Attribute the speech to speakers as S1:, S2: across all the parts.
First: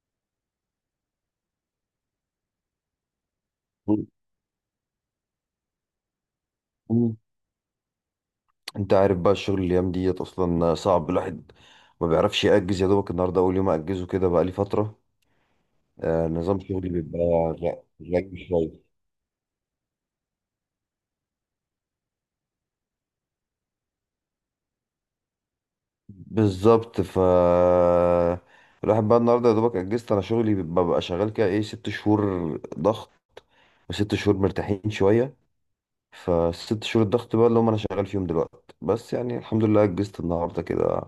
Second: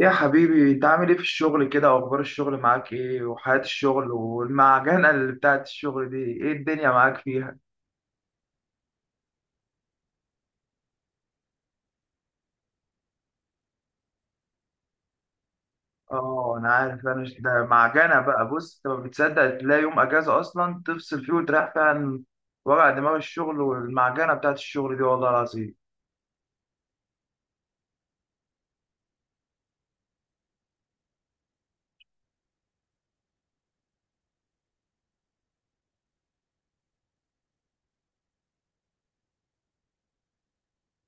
S1: يا حبيبي انت عامل ايه في الشغل كده؟ واخبار الشغل معاك ايه؟ وحياة
S2: مم.
S1: الشغل والمعجنة اللي بتاعت الشغل دي ايه الدنيا معاك
S2: مم.
S1: فيها؟
S2: انت عارف بقى الشغل الايام ديت اصلا صعب. الواحد ما بيعرفش يأجز، يا دوبك النهارده اول يوم اجزه كده، بقى لي فتره.
S1: اه
S2: نظام
S1: انا
S2: شغلي
S1: عارف.
S2: بيبقى.
S1: ده
S2: لا
S1: معجنة
S2: لا،
S1: بقى.
S2: شويه.
S1: بص، انت ما بتصدق تلاقي يوم اجازة اصلا تفصل فيه وتريح فيه عن وجع دماغ الشغل والمعجنة بتاعت الشغل دي والله العظيم.
S2: بالظبط. ف الواحد بقى، النهارده يا دوبك اجزت. انا شغلي ببقى شغال كده ايه، 6 شهور ضغط، وست شهور مرتاحين شويه. فست شهور الضغط بقى اللي هم انا شغال فيهم دلوقتي، بس يعني الحمد لله اجزت النهارده كده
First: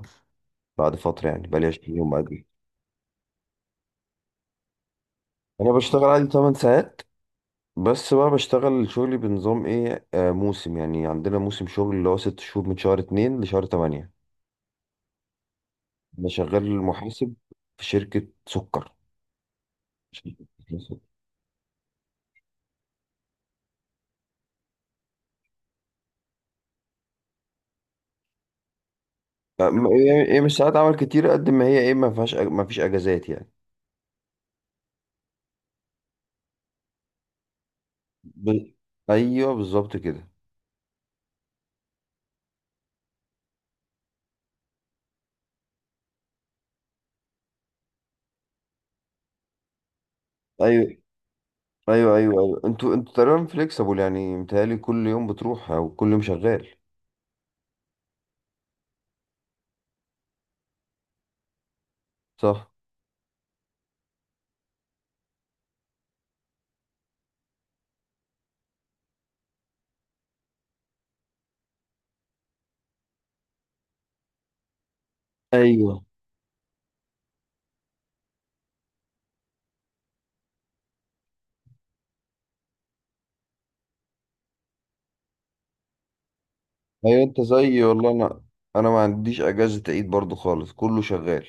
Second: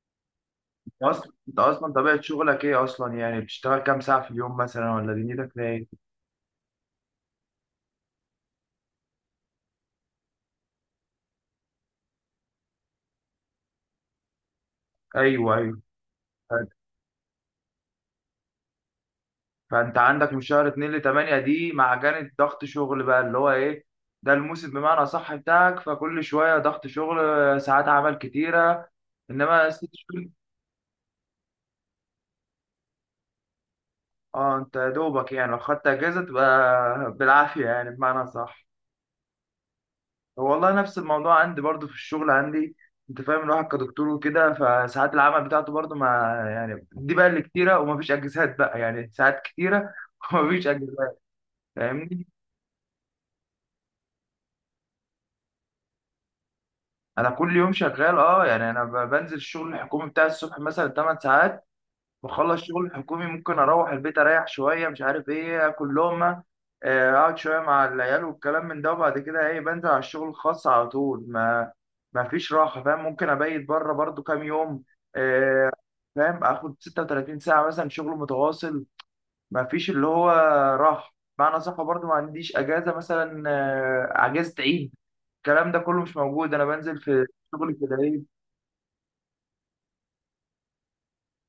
S2: بعد
S1: انت
S2: فتره.
S1: اصلا
S2: يعني
S1: انت
S2: بقى لي
S1: اصلا
S2: 20 يوم
S1: طبيعة
S2: اجل.
S1: شغلك ايه اصلا؟ يعني بتشتغل كام ساعة في اليوم مثلا؟ ولا دنيتك فيها
S2: انا
S1: ايه؟
S2: بشتغل عادي 8 ساعات، بس بقى بشتغل شغلي بنظام ايه، موسم. يعني عندنا موسم شغل اللي هو 6 شهور، من شهر 2 لشهر تمانية.
S1: ايوه، ايوه.
S2: انا شغال محاسب في شركة سكر.
S1: فانت عندك من شهر 2 ل 8 دي معجنة ضغط شغل بقى اللي هو ايه، ده الموسم بمعنى صح بتاعك. فكل شوية ضغط شغل، ساعات عمل كتيرة، انما ست شهور.
S2: هي مش ساعات عمل كتير قد ما هي ايه، ما فيهاش ما فيش اجازات يعني.
S1: اه، انت يا دوبك يعني لو خدت اجازة تبقى بالعافية يعني، بمعنى
S2: ب...
S1: صح.
S2: ايوه بالظبط كده.
S1: والله نفس الموضوع عندي برضو في الشغل عندي. انت فاهم الواحد كدكتور وكده، فساعات العمل بتاعته برضو ما، يعني دي بقى اللي كتيرة ومفيش اجازات بقى، يعني ساعات كتيرة ومفيش
S2: ايوه
S1: اجازات.
S2: ايوه ايوه
S1: فاهمني؟
S2: ايوه، انتوا تقريبا فليكسبل. يعني متهيألي كل يوم بتروح او كل يوم شغال.
S1: انا كل يوم شغال، اه. يعني بنزل الشغل الحكومي بتاعي الصبح مثلا 8 ساعات، بخلص
S2: صح.
S1: شغل الحكومي ممكن اروح البيت اريح شويه، مش عارف ايه، اكل لقمه، اقعد شويه مع العيال والكلام من ده، وبعد كده ايه بنزل على الشغل الخاص على طول. ما فيش راحه فاهم. ممكن ابيت بره برضو كام يوم. آه،
S2: ايوه
S1: فاهم، اخد 36 ساعه مثلا شغل متواصل، ما فيش اللي هو راحه، معنى صح. برضو ما عنديش اجازه مثلا، اجازه عيد، الكلام ده كله مش موجود. انا بنزل
S2: ايوه،
S1: في
S2: انت
S1: شغل
S2: زيي
S1: كده
S2: والله.
S1: ايه،
S2: انا ما عنديش اجازة عيد برضو خالص، كله شغال.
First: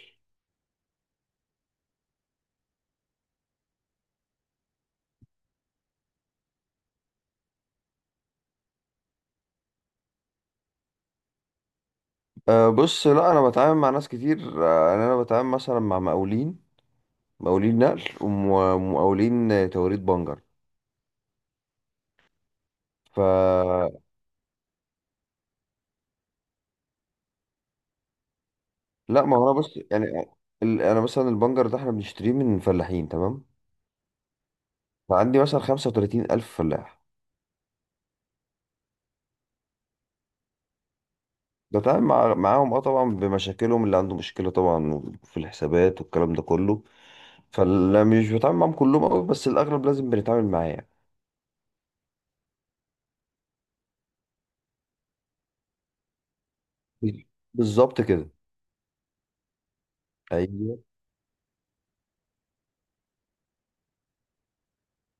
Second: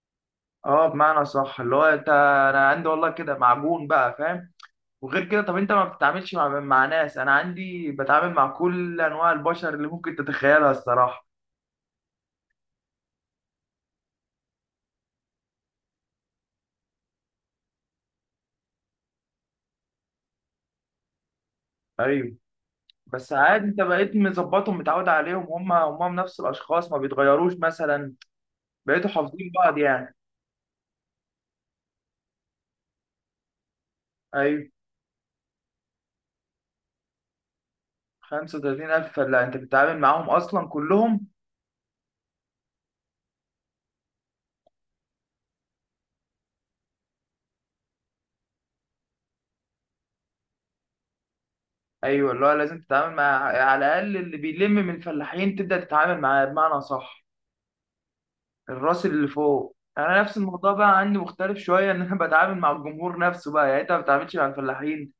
S1: اه بمعنى صح اللي هو انت، انا عندي والله كده معجون بقى، فاهم. وغير كده، طب انت ما بتتعاملش مع ناس؟ انا عندي بتعامل مع كل انواع البشر اللي ممكن تتخيلها الصراحه.
S2: أه بص، لا انا بتعامل مع ناس كتير. أه يعني انا بتعامل مثلا مع مقاولين، مقاولين نقل، ومقاولين توريد بنجر.
S1: ايوه.
S2: ف
S1: بس عادي انت بقيت مظبطهم متعود عليهم، هم نفس الاشخاص، ما بيتغيروش مثلا. بقيتوا
S2: لا ما هو
S1: حافظين
S2: انا
S1: بعض
S2: بص يعني،
S1: يعني.
S2: انا مثلا البنجر ده احنا بنشتريه من فلاحين تمام.
S1: ايوه.
S2: فعندي مثلا 35 الف فلاح.
S1: 35000؟ لا انت بتتعامل معاهم اصلا كلهم.
S2: معاهم اه طبعا، بمشاكلهم. اللي عنده مشكلة طبعا في الحسابات والكلام ده كله. فلا مش بتعامل معاهم كلهم أوي، بس الاغلب لازم بنتعامل معاه يعني.
S1: ايوه، اللي هو لازم تتعامل مع، على الاقل اللي بيلم من الفلاحين تبدا تتعامل معاه بمعنى صح.
S2: بالظبط كده.
S1: الراس اللي فوق. يعني انا نفس الموضوع
S2: ايوه
S1: بقى عندي مختلف شويه، ان انا بتعامل مع الجمهور نفسه بقى. يعني انت ما بتتعاملش مع الفلاحين،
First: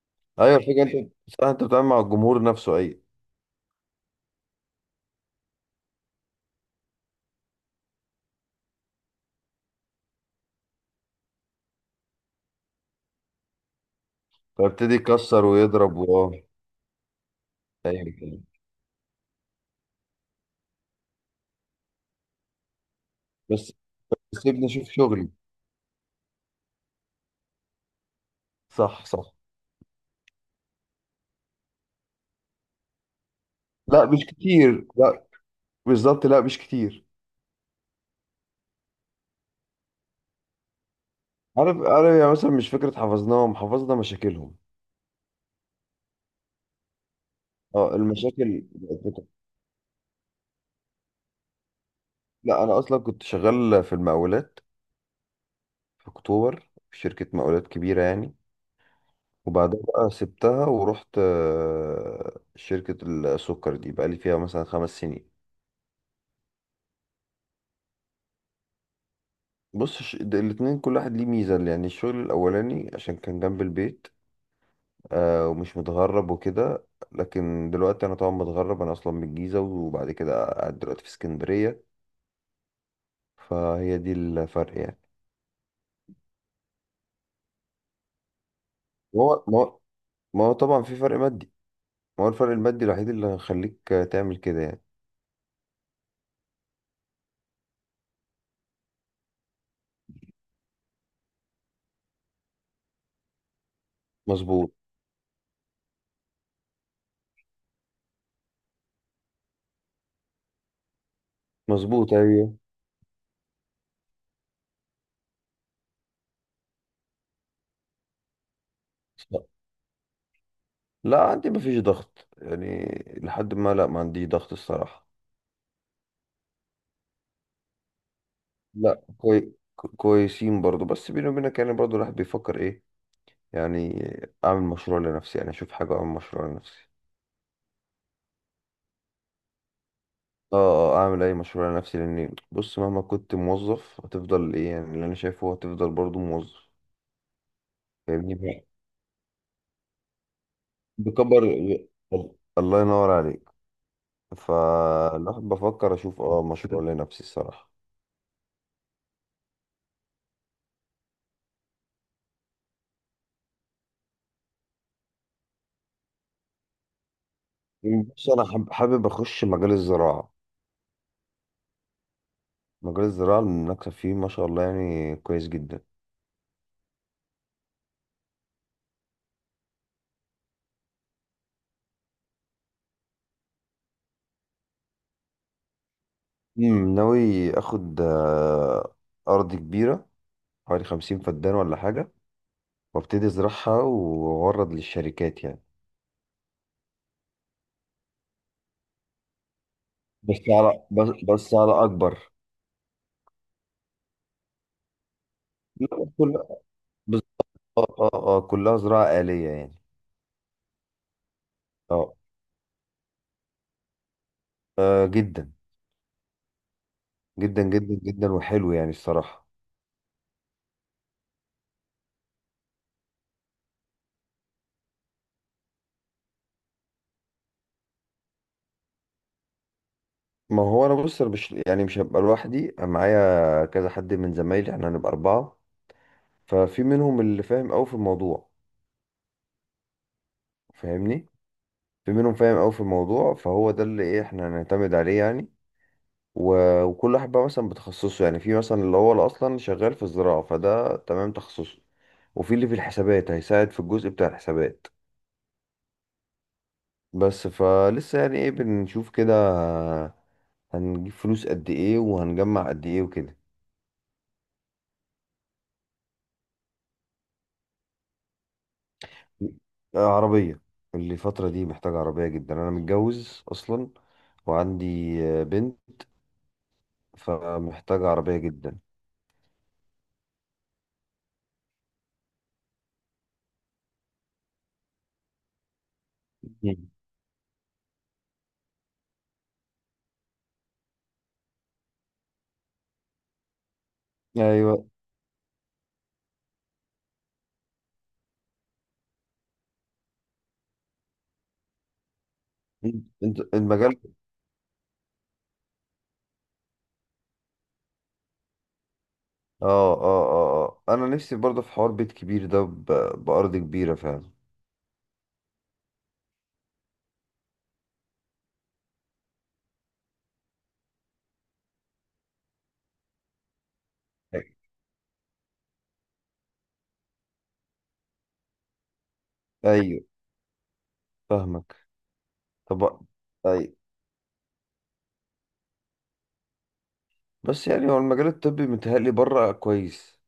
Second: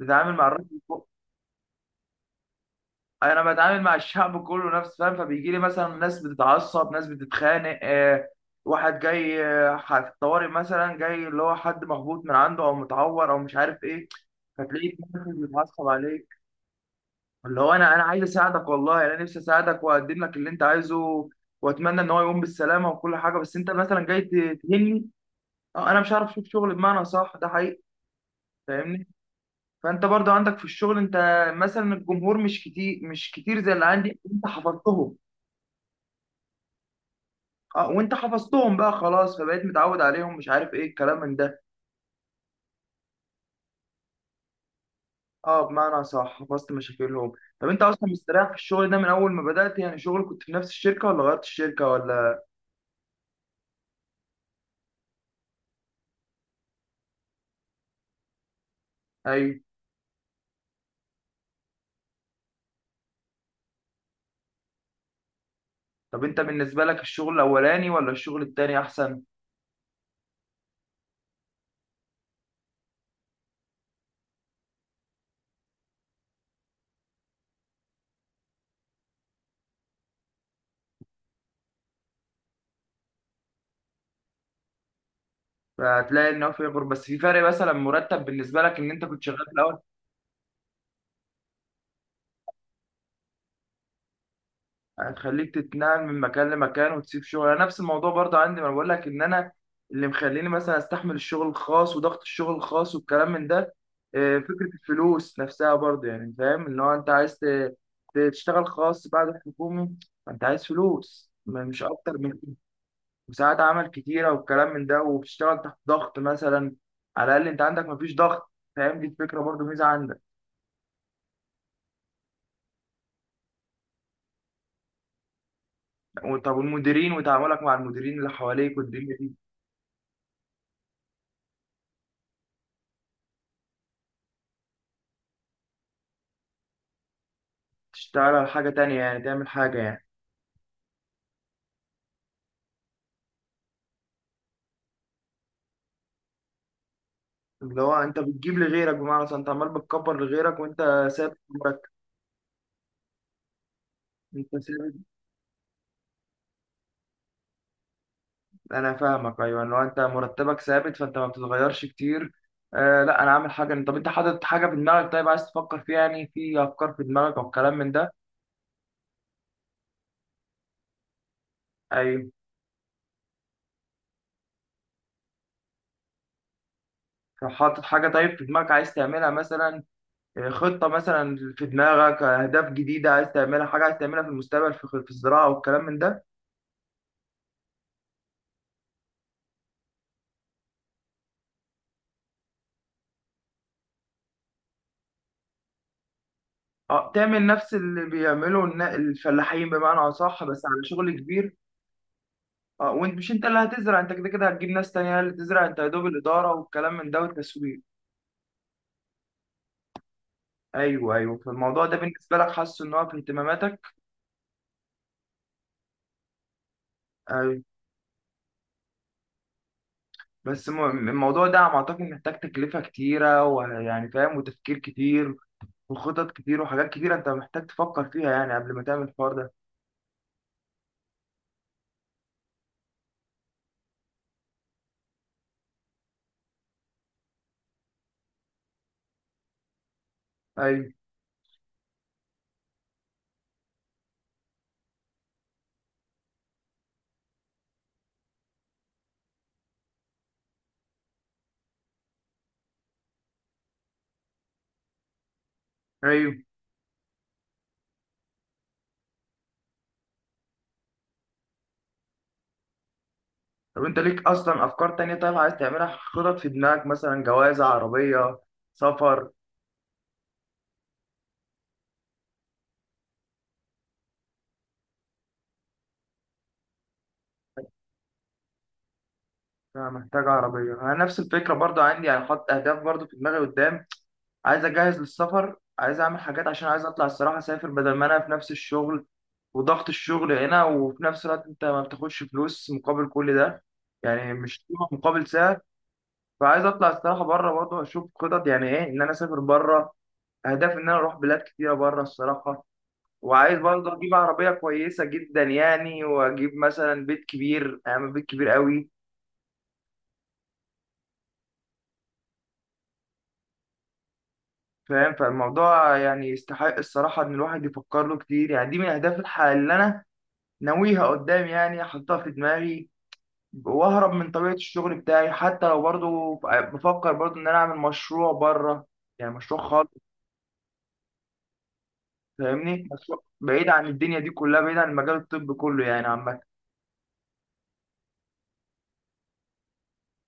S1: بتتعامل مع
S2: ايوه،
S1: الراس اللي
S2: الفكرة
S1: فوق.
S2: انت صح، انت بتتعامل مع الجمهور نفسه. ايوه.
S1: انا بتعامل مع الشعب كله نفسه، فاهم. فبيجي لي مثلا ناس بتتعصب، ناس بتتخانق، واحد جاي، في الطوارئ مثلا، جاي اللي هو حد مخبوط من عنده او متعور او مش عارف ايه، فتلاقيه
S2: فابتدي يكسر
S1: بيتعصب
S2: ويضرب
S1: عليك. اللي هو انا
S2: ايوه
S1: عايز
S2: كده.
S1: اساعدك والله، يعني انا نفسي اساعدك واقدم لك اللي انت عايزه، واتمنى ان هو يقوم بالسلامه وكل حاجه. بس انت
S2: بس
S1: مثلا جاي
S2: بس سيبني اشوف
S1: تهني.
S2: شغلي.
S1: اه انا مش عارف اشوف شغل بمعنى صح، ده حقيقي.
S2: صح
S1: فاهمني.
S2: صح.
S1: فانت برضو عندك في الشغل، انت مثلا الجمهور مش كتير، مش كتير زي اللي
S2: لا
S1: عندي.
S2: مش
S1: انت
S2: كتير،
S1: حفظتهم.
S2: لا. بالظبط، لا مش كتير.
S1: اه، وانت حفظتهم بقى خلاص، فبقيت متعود عليهم، مش عارف ايه الكلام من ده.
S2: عارف عارف. يعني مثلا مش فكره حفظناهم، حفظنا مشاكلهم.
S1: اه بمعنى صح، حفظت مشاكلهم. طب انت
S2: اه،
S1: اصلا مستريح في
S2: المشاكل
S1: الشغل ده من اول ما بدأت؟ يعني شغل كنت في نفس الشركة ولا غيرت الشركة ولا؟
S2: لا انا اصلا كنت شغال في المقاولات، في اكتوبر، في شركه مقاولات كبيره يعني.
S1: ايوه.
S2: وبعدها بقى سبتها ورحت شركه السكر دي، بقى لي فيها مثلا 5 سنين.
S1: طب انت بالنسبة لك الشغل الاولاني ولا الشغل التاني احسن؟
S2: بص الاتنين كل واحد ليه ميزه. يعني الشغل الاولاني عشان كان جنب البيت، ومش متغرب وكده. لكن دلوقتي انا طبعا متغرب، انا اصلا من الجيزه، وبعد كده قاعد دلوقتي في اسكندريه. فهي دي الفرق يعني.
S1: فهتلاقي ان هو في فرق، بس في فرق مثلا مرتب بالنسبة لك ان انت كنت
S2: ما
S1: شغال
S2: هو
S1: في
S2: ما
S1: الاول،
S2: هو ما هو طبعا في فرق مادي. ما هو الفرق المادي الوحيد اللي هيخليك تعمل كده يعني.
S1: هتخليك تتنقل من مكان لمكان وتسيب شغل. انا نفس الموضوع برضه عندي، ما أنا بقول لك ان انا اللي مخليني مثلا استحمل الشغل الخاص وضغط الشغل الخاص والكلام من ده، فكرة
S2: مظبوط.
S1: الفلوس نفسها برضه يعني، فاهم. اللي هو انت عايز تشتغل خاص بعد الحكومي. فانت عايز فلوس مش
S2: مظبوط،
S1: اكتر من كده.
S2: ايوه.
S1: وساعات عمل كتيرة والكلام من ده، وبتشتغل تحت ضغط مثلا. على الاقل انت عندك مفيش ضغط، فاهم، دي الفكرة
S2: صح.
S1: برضه ميزة عندك.
S2: لا عندي مفيش ضغط يعني، لحد ما، لا ما عنديش ضغط الصراحه.
S1: طب والمديرين، وتعاملك مع المديرين اللي حواليك
S2: لا
S1: والدنيا؟
S2: كويسين برضو، بس بيني وبينك يعني برضو الواحد بيفكر ايه يعني، اعمل مشروع لنفسي، يعني اشوف حاجه، اعمل مشروع لنفسي.
S1: تشتغل على حاجة تانية يعني، تعمل حاجة يعني.
S2: اه. اعمل اي مشروع لنفسي، لان بص مهما كنت موظف هتفضل ايه يعني، اللي انا شايفه هو هتفضل برضو موظف.
S1: اللي هو انت
S2: فاهمني.
S1: بتجيب لغيرك بمعنى صح، انت عمال بتكبر لغيرك وانت ثابت
S2: بكبر.
S1: مرتب.
S2: الله ينور عليك.
S1: انت ثابت.
S2: فالواحد بفكر اشوف مشروع لنفسي الصراحه.
S1: انا فاهمك ايوه، اللي هو انت مرتبك ثابت فانت ما بتتغيرش كتير. آه لا انا عامل حاجة. طب انت حاطط حاجة في دماغك طيب عايز تفكر فيها؟ يعني في افكار في دماغك او كلام من ده؟
S2: بص انا حابب اخش مجال الزراعه.
S1: ايوه.
S2: مجال الزراعه المنافسه فيه ما شاء الله يعني، كويس جدا.
S1: طب حاطط حاجة طيب في دماغك عايز تعملها مثلا؟ خطة مثلا في دماغك، اهداف جديدة عايز تعملها، حاجة عايز تعملها في المستقبل في الزراعة والكلام من ده؟
S2: ناوي اخد ارض كبيره، حوالي 50 فدان ولا حاجه. وابتدي ازرعها واورد للشركات يعني.
S1: اه تعمل نفس اللي بيعمله الفلاحين بمعنى اصح، بس على شغل
S2: بس
S1: كبير.
S2: على اكبر.
S1: اه وانت مش انت اللي هتزرع، انت كده كده هتجيب ناس تانية هي اللي تزرع، انت يا دوب
S2: لا
S1: الاداره
S2: كلها.
S1: والكلام من ده
S2: بس
S1: والتسويق.
S2: اه اه اه كلها زراعة آلية يعني.
S1: ايوه، ايوه. فالموضوع ده
S2: اه.
S1: بالنسبه لك حاسه ان هو في اهتماماتك؟
S2: جدا.
S1: ايوه.
S2: جدا جدا جدا، وحلو يعني الصراحة.
S1: بس الموضوع ده على ما اعتقد محتاج تكلفه كتيره ويعني فاهم، وتفكير كتير وخطط كتير وحاجات كتيره انت محتاج تفكر فيها يعني قبل ما تعمل الحوار ده.
S2: ما هو انا بص، أنا مش يعني مش هبقى لوحدي. أنا معايا كذا حد من زمايلي، احنا هنبقى اربعة. ففي منهم اللي فاهم قوي في الموضوع.
S1: ايوه،
S2: فاهمني، في منهم فاهم قوي في الموضوع، فهو ده اللي ايه احنا هنعتمد عليه يعني. وكل واحد بقى مثلا بتخصصه، يعني في مثلا اللي هو اللي اصلا شغال في الزراعة، فده تمام تخصصه. وفي اللي في الحسابات هيساعد في الجزء بتاع الحسابات.
S1: ايوه.
S2: بس فلسه يعني ايه، بنشوف كده هنجيب فلوس قد ايه وهنجمع قد ايه وكده.
S1: طب انت ليك اصلا افكار تانية طيب عايز تعملها، خطط في دماغك، مثلا جواز، عربيه، سفر؟
S2: عربية. الفترة دي محتاجة عربية جدا، أنا متجوز أصلا وعندي بنت. فمحتاجة عربية جدا.
S1: لا محتاج عربية. أنا نفس الفكرة برضو عندي، يعني حاطط أهداف برضو في دماغي قدام. عايز أجهز للسفر، عايز أعمل حاجات عشان عايز
S2: مم.
S1: أطلع الصراحة، أسافر بدل ما أنا في نفس الشغل وضغط الشغل هنا، وفي نفس الوقت أنت ما بتاخدش فلوس مقابل كل ده، يعني مش قيمة
S2: أيوة.
S1: مقابل سعر. فعايز أطلع الصراحة بره برضو، أشوف خطط يعني إيه إن أنا أسافر بره، أهداف إن أنا أروح بلاد كتيرة بره الصراحة.
S2: أنت
S1: وعايز برضه
S2: المجال،
S1: أجيب عربية كويسة جدا يعني، وأجيب مثلا بيت كبير، أعمل بيت كبير قوي،
S2: اه انا نفسي برضه في حوار بيت كبير ده بأرض كبيرة فعلا.
S1: فاهم. فالموضوع يعني يستحق الصراحة إن الواحد يفكر له كتير. يعني دي من أهداف الحياة اللي أنا ناويها قدام، يعني أحطها في دماغي، وأهرب من طبيعة الشغل بتاعي. حتى لو برضو بفكر برضو إن أنا أعمل مشروع بره، يعني مشروع خالص،
S2: ايوه فاهمك.
S1: فاهمني.
S2: طب
S1: مشروع بعيد
S2: ايوه،
S1: عن الدنيا دي كلها، بعيد عن المجال الطبي كله يعني عامة.
S2: بس يعني هو المجال الطبي متهيألي بره كويس.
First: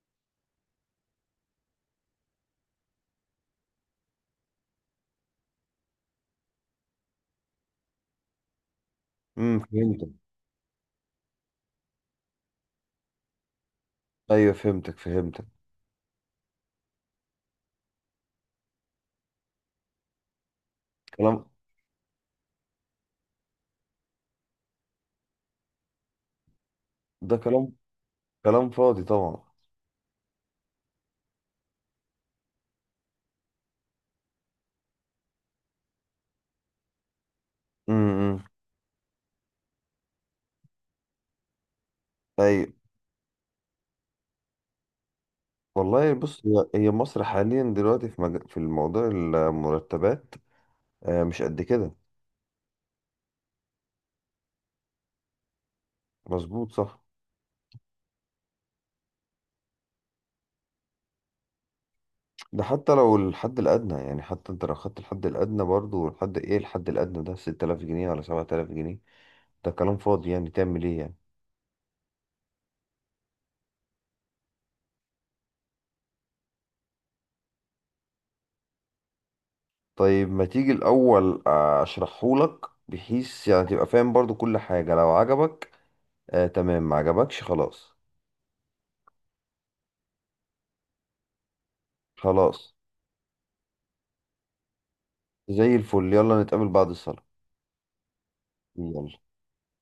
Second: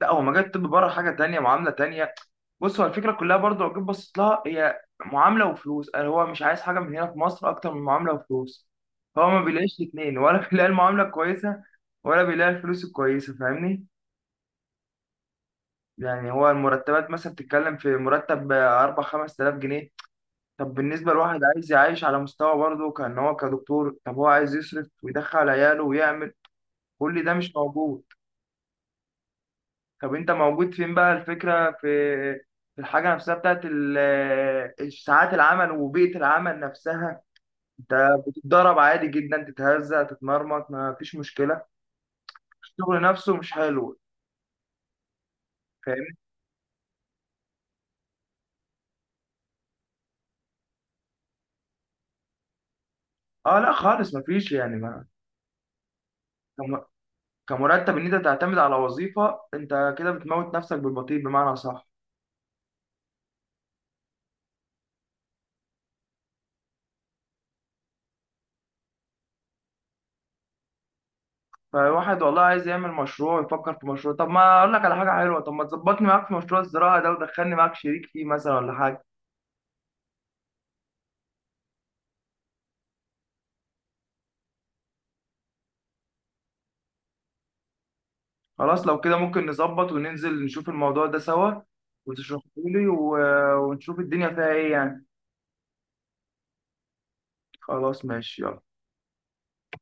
S1: لا هو مجال الطب بره حاجه تانية، معامله تانية. بص، هو الفكره كلها برضو لو جيت بصيت لها، هي معامله وفلوس. يعني هو مش عايز حاجه من هنا في مصر اكتر من معامله وفلوس. هو ما بيلاقيش
S2: فهمتك.
S1: الاثنين، ولا بيلاقي المعامله الكويسه ولا بيلاقي الفلوس الكويسه، فاهمني.
S2: ايوه فهمتك فهمتك.
S1: يعني هو المرتبات مثلا بتتكلم في مرتب 4 5000 جنيه. طب بالنسبه لواحد
S2: كلام.
S1: عايز يعيش على مستوى برضه كان هو كدكتور، طب هو عايز يصرف ويدخل عياله ويعمل، كل ده
S2: ده
S1: مش
S2: كلام،
S1: موجود.
S2: كلام فاضي طبعا.
S1: طب انت موجود فين بقى؟ الفكرة في الحاجة نفسها بتاعت ساعات العمل وبيئة العمل نفسها.
S2: امم.
S1: انت
S2: امم.
S1: بتتضرب عادي جدا، تتهزأ، تتمرمط، ما فيش مشكلة.
S2: ايوه
S1: الشغل نفسه مش حلو،
S2: والله،
S1: فاهمني.
S2: بص هي مصر حاليا دلوقتي في الموضوع المرتبات مش قد كده.
S1: اه لا خالص ما فيش، يعني ما،
S2: مظبوط
S1: كم-
S2: صح.
S1: كمرتب ان انت تعتمد على وظيفة انت كده بتموت نفسك بالبطيء بمعنى صح.
S2: ده حتى لو الحد الأدنى يعني، حتى انت لو خدت الحد الأدنى برضو، الحد ايه الحد الأدنى ده 6000 جنيه ولا 7000 جنيه. ده كلام فاضي يعني، تعمل ايه يعني.
S1: فواحد والله عايز يعمل مشروع، يفكر في مشروع. طب ما اقول لك على حاجة حلوة، طب ما تظبطني معاك في مشروع الزراعة ده ودخلني معاك شريك فيه مثلا ولا حاجة؟
S2: طيب ما تيجي الأول أشرحهولك، بحيث يعني تبقى فاهم برضو كل حاجة. لو عجبك آه تمام، ما عجبكش خلاص.
S1: خلاص لو كده ممكن نظبط وننزل نشوف الموضوع ده سوا وتشرحه
S2: خلاص.
S1: لي و... ونشوف الدنيا فيها ايه يعني.
S2: زي الفل، يلا نتقابل بعد الصلاة.
S1: خلاص ماشي يلا.
S2: يلا.